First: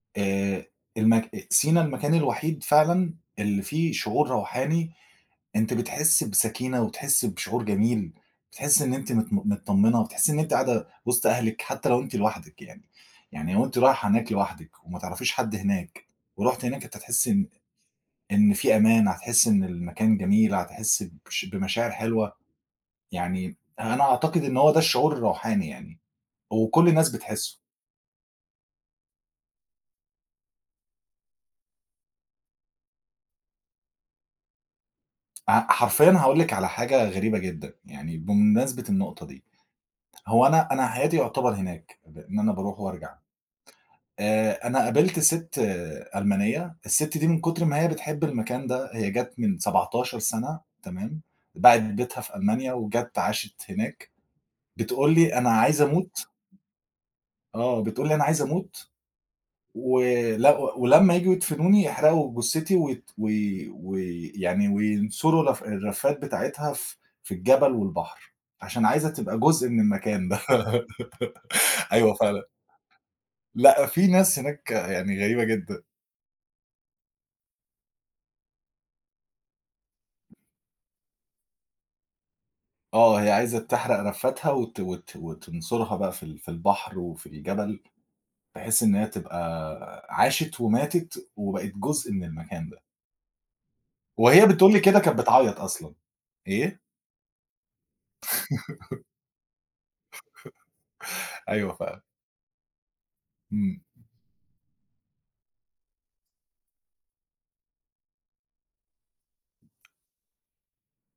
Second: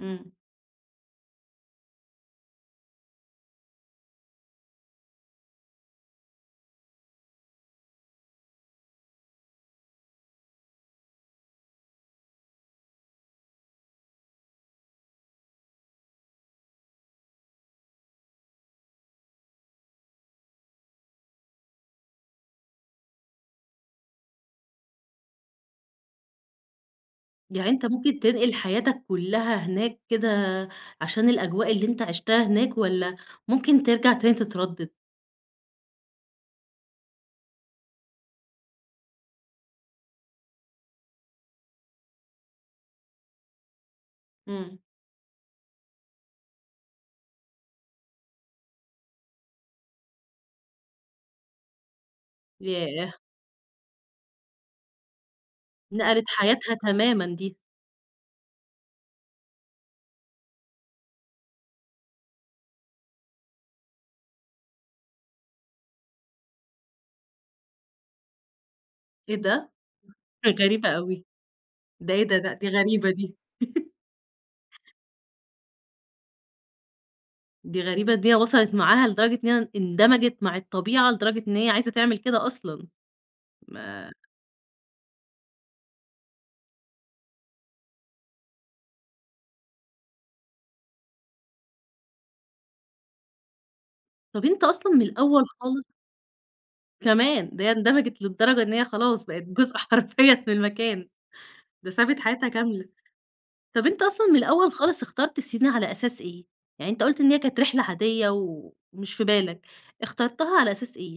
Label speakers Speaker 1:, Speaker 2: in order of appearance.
Speaker 1: امم.
Speaker 2: آآ، المك أ سينا المكان الوحيد فعلًا اللي فيه شعور روحاني، أنتِ بتحسي بسكينة وتحسي بشعور جميل، بتحسي إن أنتِ مت م متطمنة، وتحسي إن أنتِ قاعدة وسط أهلِك حتى لو أنتِ لوحدِك يعني. يعني لو أنتِ رايحة هناك لوحدِك وما تعرفيش حد هناك، ورُحتِ هناك أنتِ هتحسي إن إن في أمان، هتحسي إن المكان جميل، هتحسي بش بمشاعر حلوة. يعني يعني أنا أعتقد إن هو ده الشعور الروحاني يعني، وكل الناس بتحسه.
Speaker 1: يعني أنت ممكن تنقل حياتك كلها هناك كده عشان الأجواء اللي أنت عِشتها هناك، والَّا ممكن ترجع تاني تتردد؟
Speaker 2: أ حرفيًا هاقول لِك على حاجة غريبة جدًا يعني بمناسبة النقطة دي. هو أنا أنا حياتي يُعتبر هناك بأن أنا باروح وأرجع. آآ أنا
Speaker 1: امم.
Speaker 2: قابلت ست ألمانية، الست دي من كتر ما هي بتحب المكان ده، هي جت من 17 سنة، تمام؟ باعت بيتها في ألمانيا
Speaker 1: ياه!
Speaker 2: وجت عاشت هناك. بتقول لي: "أنا عايزة
Speaker 1: نقلِت
Speaker 2: أموت"
Speaker 1: حياتها تمامًا دي.
Speaker 2: آه، بتقول لي: "أنا عايزة أموت، و ل ولمّا ييجوا يدفنوني يحرقوا جثتي وت" وي وي ويعني وينثروا الرف الرفات بتاعتها ف في الجبل والبحر. عشان عايزة
Speaker 1: إيه
Speaker 2: تبقى جزء
Speaker 1: ده؟!
Speaker 2: من المكان ده.
Speaker 1: غريبة أوي. ده
Speaker 2: أيوه
Speaker 1: إيه دا
Speaker 2: فعلًا.
Speaker 1: ده؟ دي غريبة دي.
Speaker 2: لأ، فيه ناس هناك يعني غريبة جدًا.
Speaker 1: دي غريبة، دي وصَلِت معاها لدرجة إن هي اندمجِت مع الطبيعة لدرجة إن هي عايزة تعمل كده أصلًا.
Speaker 2: آه، هي عايزة تحرق
Speaker 1: ما
Speaker 2: رفاتها وت وت وتنثرها بقى في ال في البحر وفي الجبل، بحيث إن هي تبقى آآ عاشت وماتت وبقت جزء من المكان ده.
Speaker 1: طب
Speaker 2: وهي
Speaker 1: أنت
Speaker 2: بتقول لي
Speaker 1: أصلًا
Speaker 2: كده
Speaker 1: من
Speaker 2: كانت
Speaker 1: الأول
Speaker 2: بتعيط
Speaker 1: خالص
Speaker 2: أصلًا. إيه؟
Speaker 1: كمان! ده هي اندمجت للدرجة إن هي خلاص بقت جزء حرفيًا من المكان.
Speaker 2: أيوه
Speaker 1: ده
Speaker 2: فعلًا.
Speaker 1: سابت حياتها كاملة.
Speaker 2: امم.
Speaker 1: طب أنت أصلًا من الأول خالص اخترت سينا على أساس إيه؟ يعني أنت قُلت إن هي كانت رحلة عادية ومش في بالك، اخترتها على أساس إيه؟